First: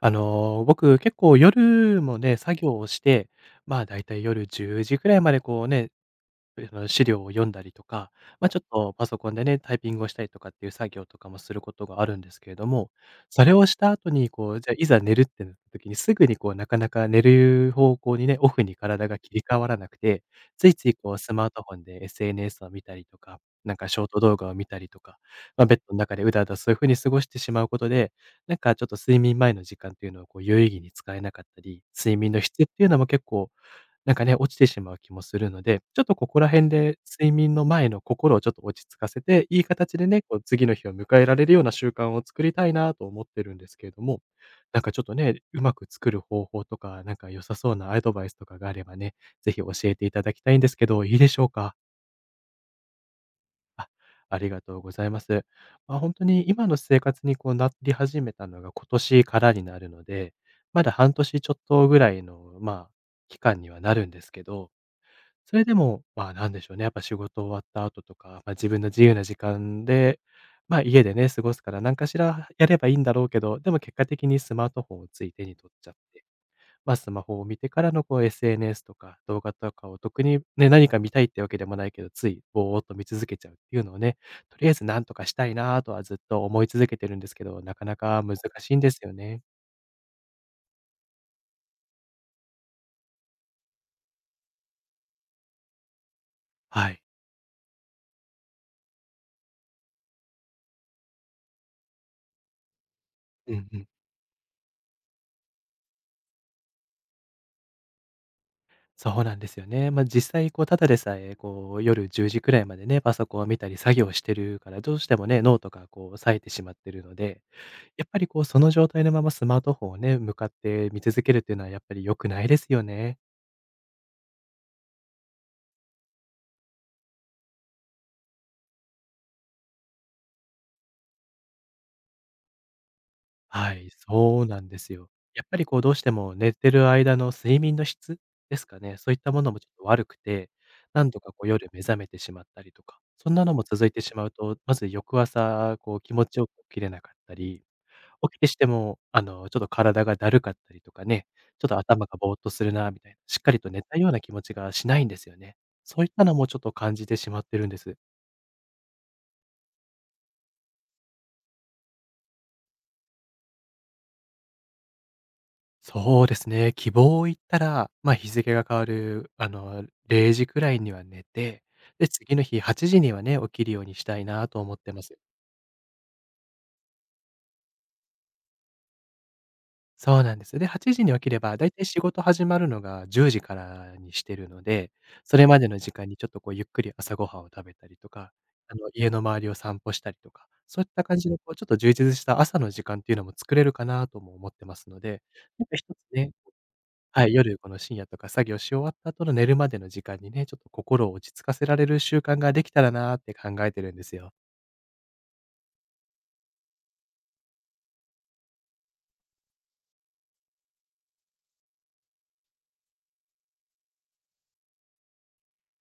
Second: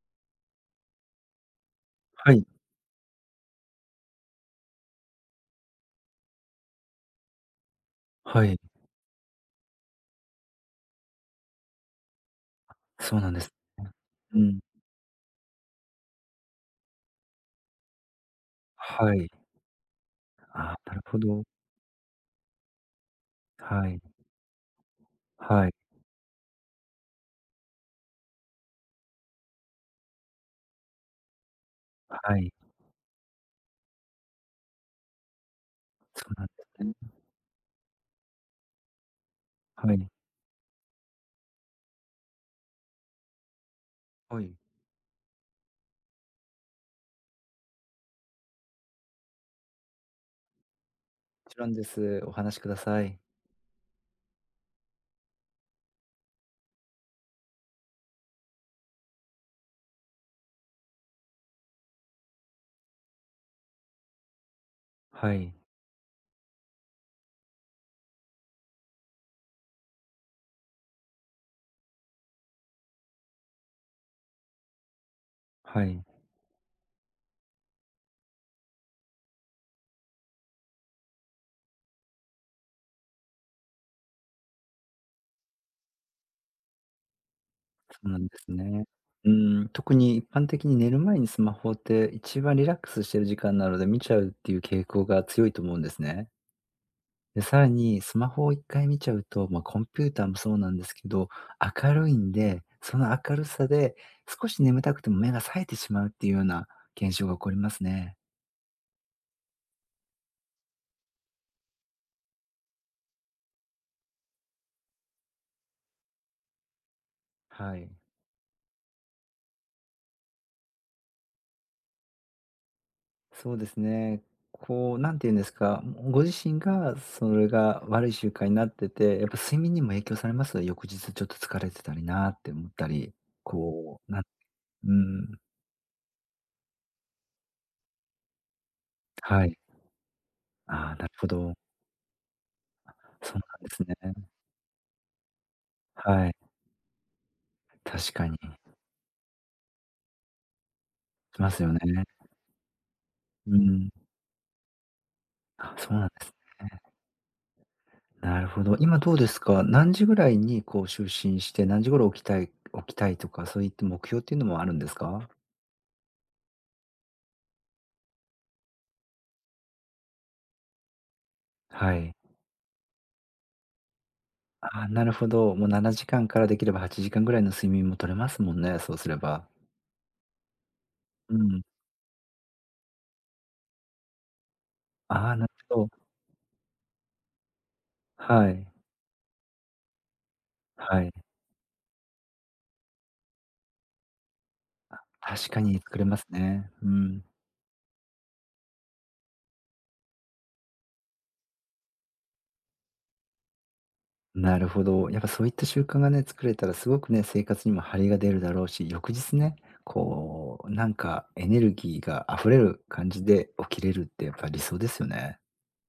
僕結構夜もはね、い。作業をして、まあ、だいたい夜10時くらいまでこうね、資料を読んだりとか、はまあ、ちい。ょっとパソコンでね、タイピングをしたりとかっていう作業とかもすることがあるんですけれども、そうなんでそす。れをした後に、うこん。う、じゃあ、いざ寝るってなった時に、すぐにこう、なかなか寝る方向にね、オフに体はがい。切り替わらなくて、ついああ、ついなるこう、ほスど。マートフォンで SNS を見たりとか、なんはかシい。ョート動画を見たりとか、まあ、はい。ベッドの中でうだうだそういう風に過ごしてしまうことで、なんかちょっと睡眠前の時間っていうのをこう、有意義に使えなかったり、睡眠はの質い。っていうのも結構なんかね、落ちてしまう気もするので、ちょっとこそうこなんらで辺すね。で睡眠の前の心をちょっと落ち着かせて、いいは形でい。ね、こう次の日を迎えられるような習慣を作りたいなと思ってるんですけれども、はい。なんかちょっとね、うまく作る方法とか、なんか良さそうなアドバイスとかがあればね、ぜひ教えていただきたいんですけど、いいでしょうもちろか？んです。お話しください。あ、ありがとうございます。本当に今の生活にこうなり始めたのが今年からになるので、まだ半年ちょっとぐらいの、まあ、期間にはなるんですけど、はい。それでも、まあ、なんでしょうね、やっぱ仕事終わった後とか、ま、自分の自由な時間で、まあ、家でね、過ごすから、何かしらやればいいんだろうけど、でも結果的にスマートフォンをつい手に取っはちゃっい。て、スマホを見てからのこう SNS とか動画とかを特にね、何か見たいってわけでもないけど、ついぼーっと見続けちゃうっていうのをね、とりあえず何とかしたいなぁとはずっと思い続けてるんですけど、なかなそうなかんで難すしいんね。ですようね。ん、特に一般的に寝る前にスマホって一番リラックスしてる時間なので見ちゃうっていう傾向が強いと思うんですね。はい。で、さらにスマホを一回見ちゃうと、まあ、コンピューターもそうなんですけど、明るいんで、その明るうさんうん。で少し眠たくても目が冴えてしまうっていうような現象が起こりますね。そうなんですよね。まあ、実際こうただでさえ、こう夜10時くらいまでね、パソコンを見たり作業してるから、どうしてもね、脳とかこう冴えてしまってるので、はい。やっぱりこうその状態のままスマートフォンをね、向かって見続けるっていうのはやっぱり良くないですよね。そうですね。こう、なんて言うんですか、ご自身がそれが悪い習慣になってて、やっぱ睡眠にも影響されます？翌日ちょっと疲れてたりなーって思ったり、はい、こう、なんそうなんでうすよ。ん、やっぱりこうどうしても寝てる間の睡眠の質ですかね、そういったもはのい。もちょっと悪くて、ああ、な何る度ほかこうど。夜目覚めてしまったりとか、そそんうなのなもんです続いてしまうね。と、まず翌朝こう気持はい。ちよく起きれなかったり確か起きに。てしても、ちょっと体がだるかったりとかね、しますちょっよとね。頭がぼーっとするなみたいな、しっかうりと寝ん。たような気持ちがしないんですよね。あ、そうそうないんったですのもね。ちょっと感じてしまってるんです。なるほど。今どうですか？何時ぐらいにこう就寝して、何時頃起きたいとか、そういった目標っていうのもあるんですか？そうですね、希望を言ったら、まあ、日付が変わる、0時くらいには寝て、はで、い。次の日8時にはね、起きるようにしたいなと思っあ、てまなるす。ほど。もう7時間かんからできれば8時間ぐらいの睡眠も取れますもんね、そうすれば。そうなんです。で、8時に起きうれば、ん。だいたい仕事始まるのが10時からにしてるので、あそあ、れなるまでのほど。時間にちょっとこうゆっくり朝ごはんを食べたりとか、はい。家の周りを散歩したりとか、そういっはたい。感じのこうちょっと充実した朝の時間っていうのも作れるかなとも思ってますので、確かなんにか一作れつますね、ね。うん。はい、夜この深夜とか作業し終わった後の寝るまでの時間にね、ちょっと心を落ち着かせられる習慣ができたらなーって考えてるんですよ。なるほど。やっぱそういった習慣がね、作れたらすごくね、生活にも張りが出るだろうし、翌日ね、こう、なんかエネルギーが溢れる感じで起きれるってやっぱ理想ですよね。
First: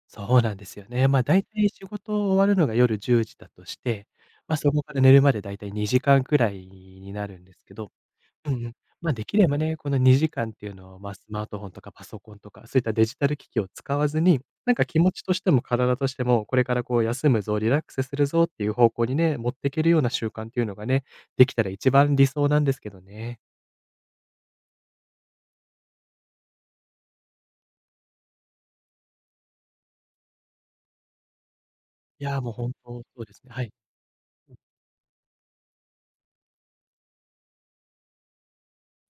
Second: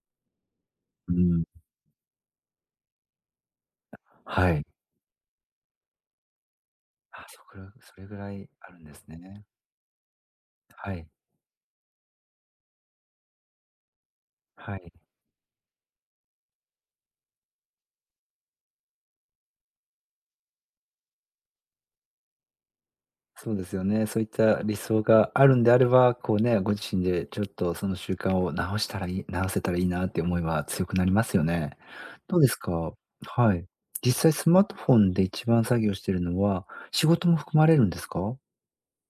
そうなんですよね。うま、だいん。たい仕事終わるのが夜10時だとして、はま、い。そこから寝るまでだいたい2時間くらいになあ、るそんでこすけらど、それぐらういんうあん。るんですま、できね。ればね、この2時間っていうはのを、い。ま、スマートフォンとかパソコンとか、そういったデジタル機器を使わずに、なんはかい。気持ちとしても体としても、これからこう休むぞ、リラックスするぞっていう方向にね、持っていけるような習慣っていうのがね、できたら一番理想なんですけどね。そうですよね。そういった理想があるんであれば、こうね、ご自身でちょっとその習慣を直せたらいいなって思いは強くなりますよね。いどや、うでもうす本か？当そうですね。ははい。い。実際スマートフォンで一番作業してるのは、仕事も含まれるんですか？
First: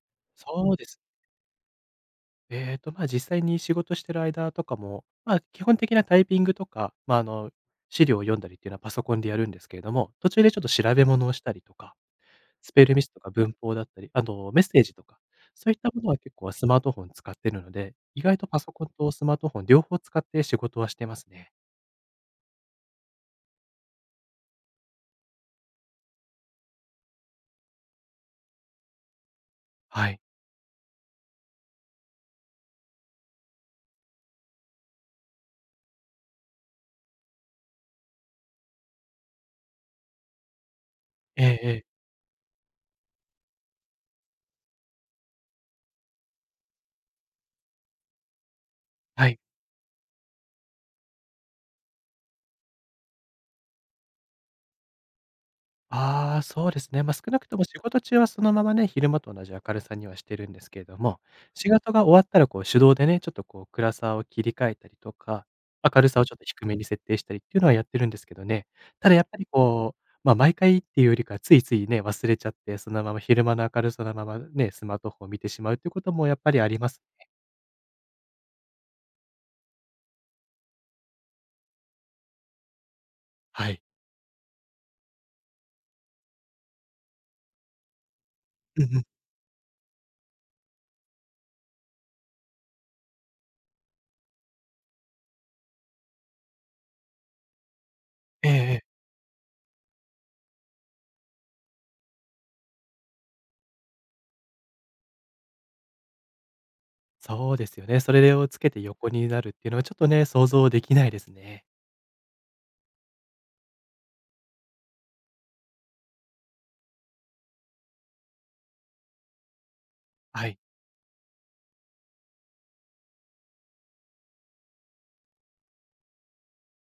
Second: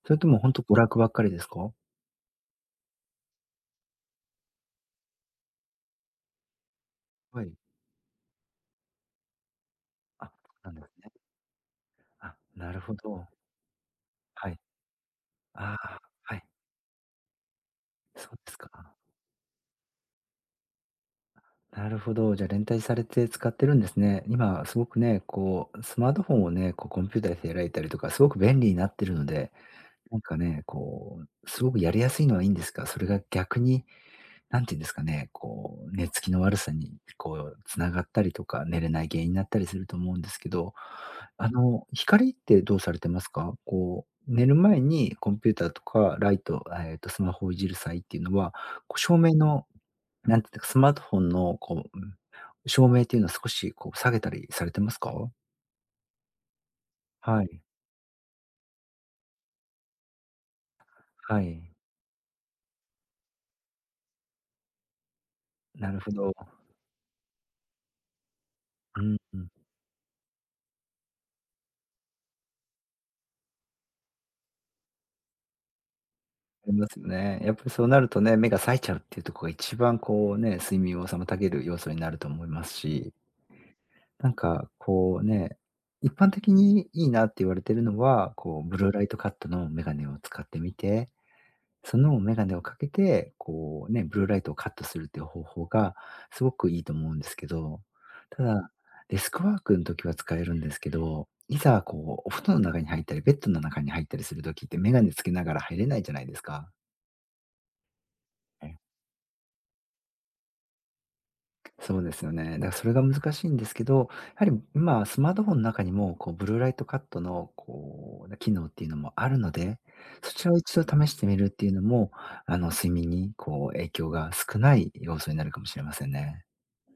それとも本当そ娯うで楽す。ばっかりですか？まあ、実際に仕事してる間とかも、まあ、基本的なタイピングとか、まあ、はい。資料を読んだりっていうのはパソコンでやるんですけれども、途あ、中そでちょっうとなんで調すべね。物をしたりとか、あ、なスるペほルミスとど。か文法だったり、あはとい。メッセージとか、そうあいったもあ、のは結はい。構スマートフォン使ってるので、意そう外とですパソコンか。とスマートフォン両方使って仕事はしてますね。なるほど。じゃあ、連帯されて使ってるんですね。今すごくね、こう、スマートフォンをね、こうコンピューターで開いたりとか、すごく便利になってるので、はない。んかね、こう、すごくやりやすいのはいいんですが、それが逆に、なんていうんですかね、こう、寝つきの悪さに、こう、つながったりとか、寝れない原因になったりすると思うんですけど、えあえええ。の、光ってどうされてますか？こう、寝る前にコンピューターとかライト、スマホをいじる際っていうのは、こう照は明い。の、なんていうか、スマートフォンのこう、照明っていうのは少しこう下げたりされてますか？ああ、そうですね。まあ、少なはくとい。も仕事中はそのままね、昼間と同じ明るさにはしてるんですけれども、は仕い。事が終わったらこう手動でね、ちょっとこう暗さを切り替えたりとか、なる明るほさをちど。ょっと低めに設定したりっていうのはやってるんですけどね。うただん、やっぱうりん。こう、まあ、毎回っていうよりか、ついついね、忘れちゃって、そのまま昼間の明るさのままね、スマートフォンを見てしまうっていうこともやっぱりあありりまます。すよね。やっぱりそうなるとね、目が冴えちゃうっていうところが一番こうね、睡眠を妨げる要素になると思いますし、はい。なんかこうね、一般的にいいなって言われてるのは、こうブうルーんうラん。イトカットのメガネを使ってみて、そのメガネをかけて、こうね、ブルーライトをカットするっていう方法がすごくいいと思うんですけど、たええだ、ええ。デスクワークの時は使えるんですけど、いざこうお布団の中に入ったり、ベッドの中に入ったりする時ってメガネつけながら入れないじゃないですか。そうですよね。それをつけて横になるっていうのはちょっとね、想像できないですね。そうですよね。だからそれが難しいんですけど、やはり今スマートフォンの中にも、こうブルーライトカットのこう、機能っていうのもあるので、そちはらをい。一度試してみるっていうのも、あの、睡眠にこう影響が少ない要素になるかもしれませんね。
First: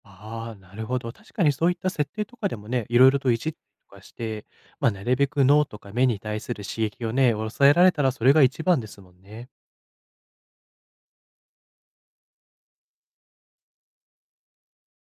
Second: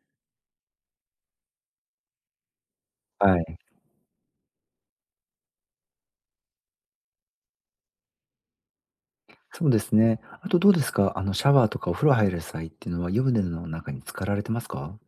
ああ、なるほど。確かにそういった設定とかでもね、いろいろといはじったい。りとかして、まあ、なるべく脳とか目に対する刺激をね、抑えられたらそれが一番ですもんね。そうですね。あとどうですか？あの、シャワーとかお風呂入る際っていうのは、湯船の中に浸かられてますか？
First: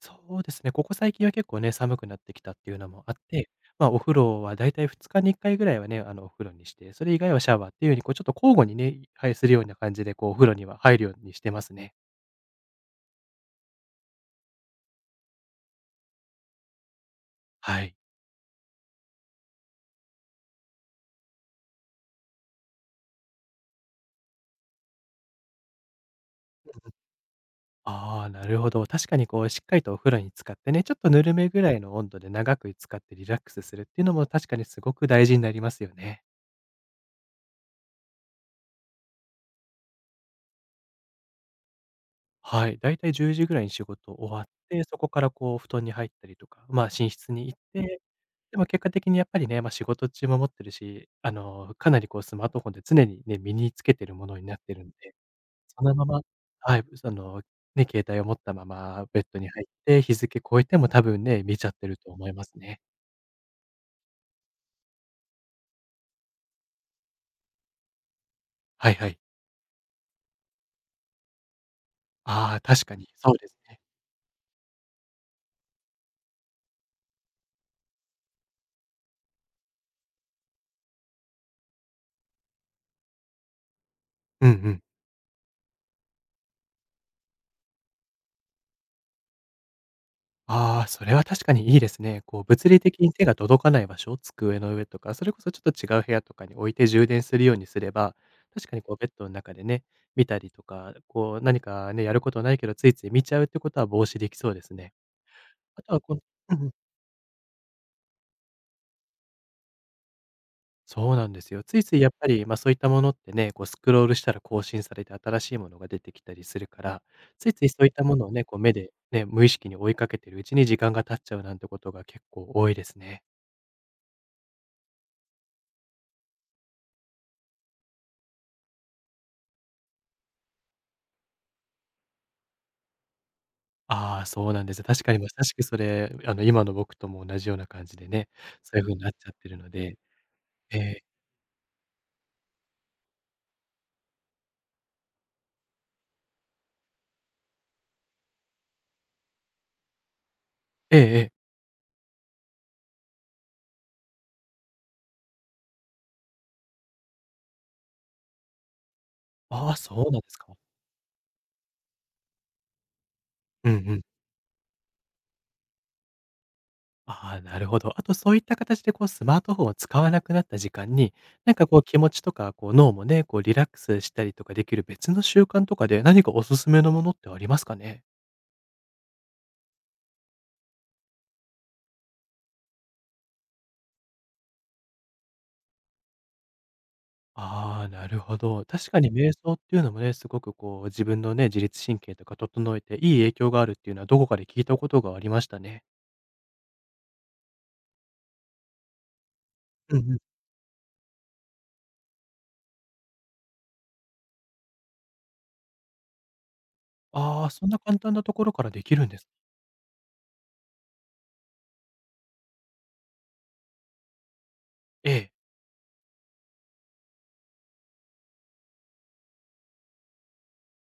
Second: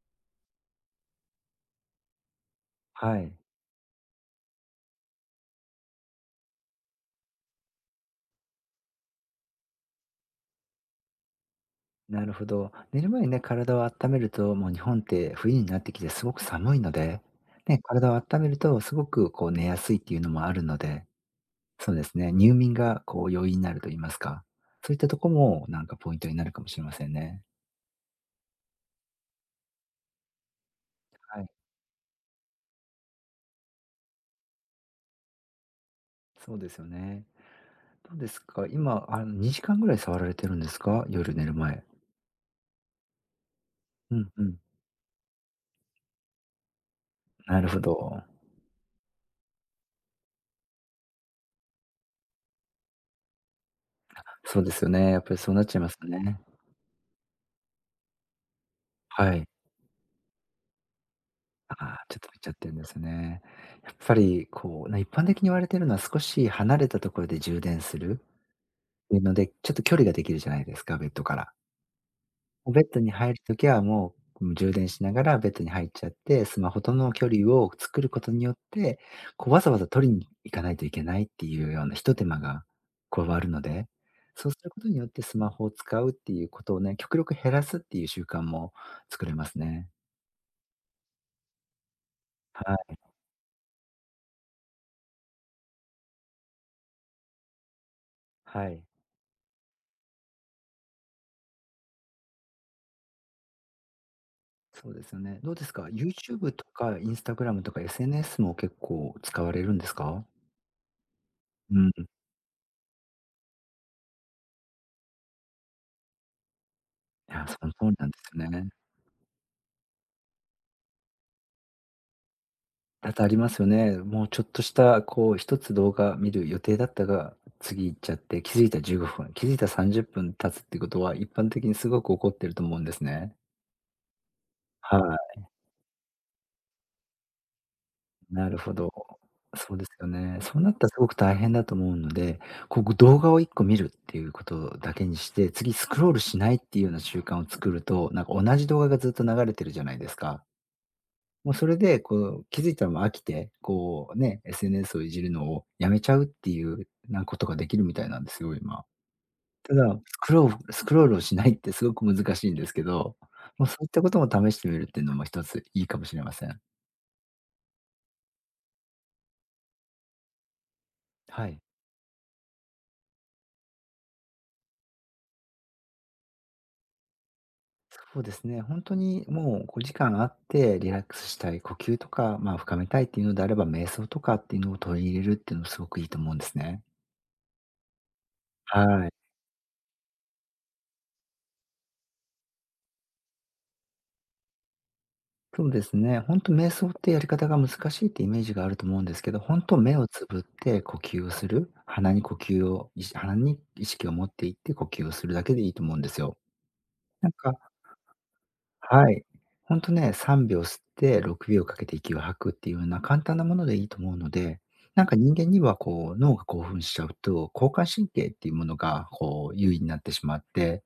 そうですね、ここ最近は結構ね、寒くなってきたっていうのもあっはい。て、まあ、お風呂はだいたい2日に1回ぐらいはね、お風呂にして、それ以外はシャワーっていうように、こうちょっと交互にね、はい、するような感じで、こうお風呂には入るようにしてますね。なるほど。寝る前にね、体を温めると、もう日本って冬になってきてすごく寒いので、ね、はい。体を温めるとすごくこう寝やすいっていうのもあるので、そうですね、入眠がこう容易になると言いますか、そういったとこもなんかポイントになるかもしれませんね。ああ、なるほど。確かにこう、しっかりとお風呂に浸かってね、ちょっとぬるはめい。ぐらいの温度で長く浸かってリラックスするっていうのも確かにすごく大事になりますよね。そうですよね。どうですか今、あの、2時間ぐらい触られてるんですか夜寝る前。はい。だいたい10時ぐらいに仕事う終んわうっん。て、そこからこう、布団に入ったりとか、まあ、寝室に行っなるほて、ど。でも結果的にやっぱりね、まあ、仕事中も持ってるし、かなりこう、スマートフォンで常にね、身につけてるものになっそうでてるすんよね。で、やっぱりそうなっちゃそいまのすまよまね。はい、ね、携帯を持ったままベッはドにい。入って、日付超えても多分ね、見ちゃっあてるあ、とちょっ思とい見まちゃすってるんね。ですね。やっぱりこう、な一般的に言われてるのは少し離れたところで充電するっはいはてい。いうので、ちょっと距離ができるじゃないですか、ベッドから。ああ、ベ確ッかドに、にそ入うるでとすきね。はもう、うん、充電しながらベッドに入っちゃって、スマホとの距離を作ることによって、こうわざわざ取りに行かないといけないっていうような一手間が加わるので、うんそううするこん。とによってスマホを使うっていうことをね、極力減らすっていう習慣も作れますね。ああ、それは確かにいいですね。こう物は理い、的に手が届かない場所、机の上とか、それこそちょっと違う部屋とかに置いて充電するようにすれば、確はかにい。こうベッドの中でね、見たりとか、こう何かね、やることないけど、ついつい見ちゃうってことは防止できそうですそね。うですよね。どうですあか、とはこの YouTube うんうとん。か Instagram とか SNS も結構使われるんですか？そうなんですよ。つういん。ついやいっぱり、まあ、そういったものってね、こうスクロールしたら更新されて新しいものが出てきたりするから、つや、いそついのそう通いっりたなんもでのをすね、よこうね。目で、ね、無意識に追いかけてるうちに時間が経っちゃうなんてことが結構多いです多ね。々ありますよね。もうちょっとした、こう、一つ動画見る予定だったが、次行っちゃって、気づいた15分、気づいた30分経つってことは、一般的にすごく起こってると思うんですね。ああ、そうなんです。は確かにまい。さしくそれ、今の僕とも同じような感じでね、なるそほういうど。風になっちゃってるのそうですで。よね。そうなっえーたらすえ。ごく大変だと思うので、こう、動画を1個見るっていうことだけにして、次スクロールしないっていうような習慣を作ると、なんか同じ動画がずっと流れてるじゃないですか。えええ。もうそれで、こう、気づいたらもう飽きて、こうね、SNS をいじるのをやめちゃうっていう、なんかことができるみたいなんですよ、今。あたあ、そだ、うスなんでクすロか。ールスクロールをしないってすごく難しいんですけど、もううんそういっうたん。ことも試してみるっていうのも一ついいかもしれません。ああ、なるほど。あとそういった形でこうスマートフォンを使わなくなった時間に、はなんい。かこう気持ちとか、こう脳もね、こうリラックスしたりとかできる別の習慣とかで、何かおすすめのものってありますかね？そうですね。本当にもう5時間あってリラックスしたい、呼吸とか、まあ、深めたいっていうのであれば、瞑想とかっていうのを取り入れるっていうのもすごくいいと思うんですね。ああ、なるほど。確かはにい。瞑想っていうのもね、すごくこう自分のね、自律神経とか整えていい影響があるっていうのはどこかで聞いたことがありましたそうね。ですね。本当瞑想ってやり方が難しいってイメージがあると思うんですけど、本当う目んをうん。つぶって呼吸をする、鼻に呼吸を意識鼻に意識を持っていって呼吸をするだけでいいと思うんですよ。なんああ、か、そんな簡単なところからできるんはでい。す。ほんとね、3秒吸って6秒かけて息を吐くっていうような簡単なものでいいと思うので、なんえかえ、人間にはこう、脳が興奮しちゃうと、交感神経っていうものがこう優位になってしまって、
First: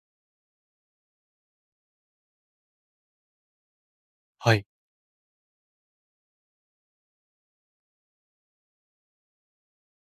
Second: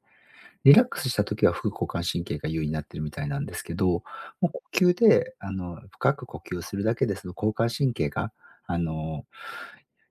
リラックスした時は副交感神経が優位になってるみたいなんですけど、もうは呼い。吸で深く呼吸をするだけですと、交感神経があの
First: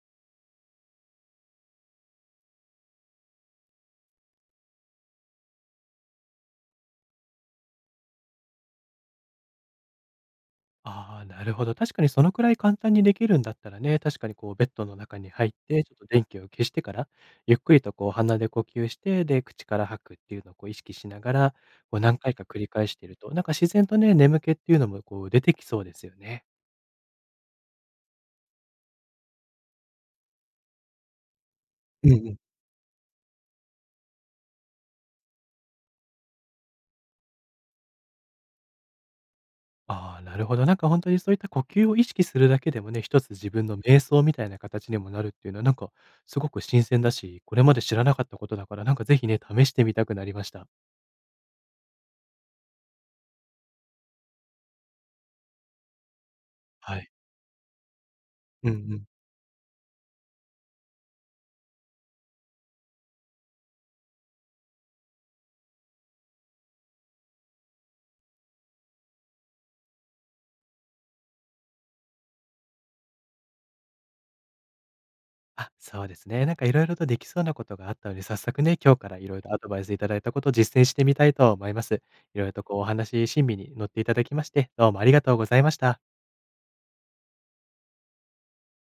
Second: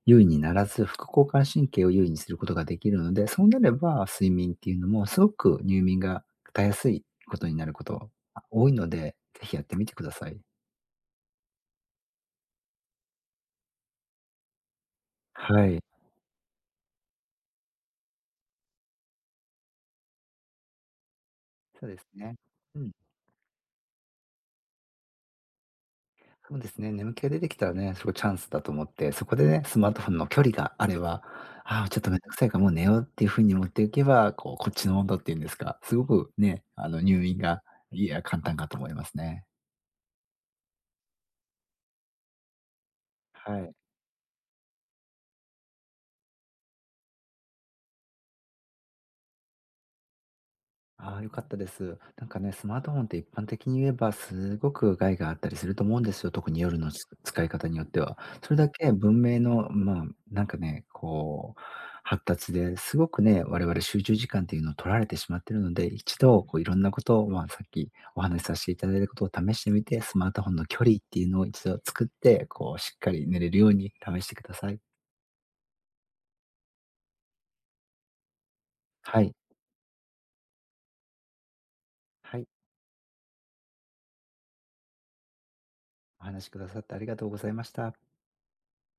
優位にならず、副交感神経を優位にすることができるので、そうなれば、睡眠っていうのもすごく入眠がたやすいことになること、が多いので、ぜひやってみてください。ああ、なるほど。確かにそのくらい簡単にできるんだったらね、確かにこうベッドの中に入っはい。て、ちょっと電気を消してから、ゆっくりとこう鼻で呼吸して、で、口から吐くっていうのをこう意識しながら、そうこでうす何回ね。か繰りう返ん、していると、なんか自然とね、眠気っていうのもこう出てきそうですよね。そうですね、眠気が出てきたらね、すごいチャンスだと思って、そこでね、スマートフォンの距離があれば、ああ、ちょっうとんうめんどくん。さいからもう寝ようっていう風に持っていけば、こう、こっちの温度っていうんですか、すごくね、入眠が、いや、簡単かと思いますね。ああ、なるほど。なんか本当にそういった呼吸を意識するだけでもね、一つ自は分い。の瞑想みたいな形にもなるっていうのは、なんかすごく新鮮だし、これまで知らなかったことだから、なんかぜひね、試してみたくなりました。ああ、良かったです。なんかね、スマートフォンって一般的に言えば、すごく害があったりすると思うんですよ。特に夜のはつい。使い方によっては。それうだんうけん。文明の、まあ、なんかね、こう、発達ですごくね、我々集中時間っていうのを取られてしまってるので、一度こういろんなことを、まあ、さっきお話しさせていただいたことを試してみて、スマートフォンの距離っていうのを一度作って、こうしっかり寝れるように試してください。あ、そうですね。なんかいろいろとできそうなことがあったので、早速ね、今日からはいい。ろいろアドバイスいただいたことを実践してみたいと思います。いはろいい。ろとこうお話、親身に乗っていただきまして、どうもありがとうございました。お話しくださってありがとうございました。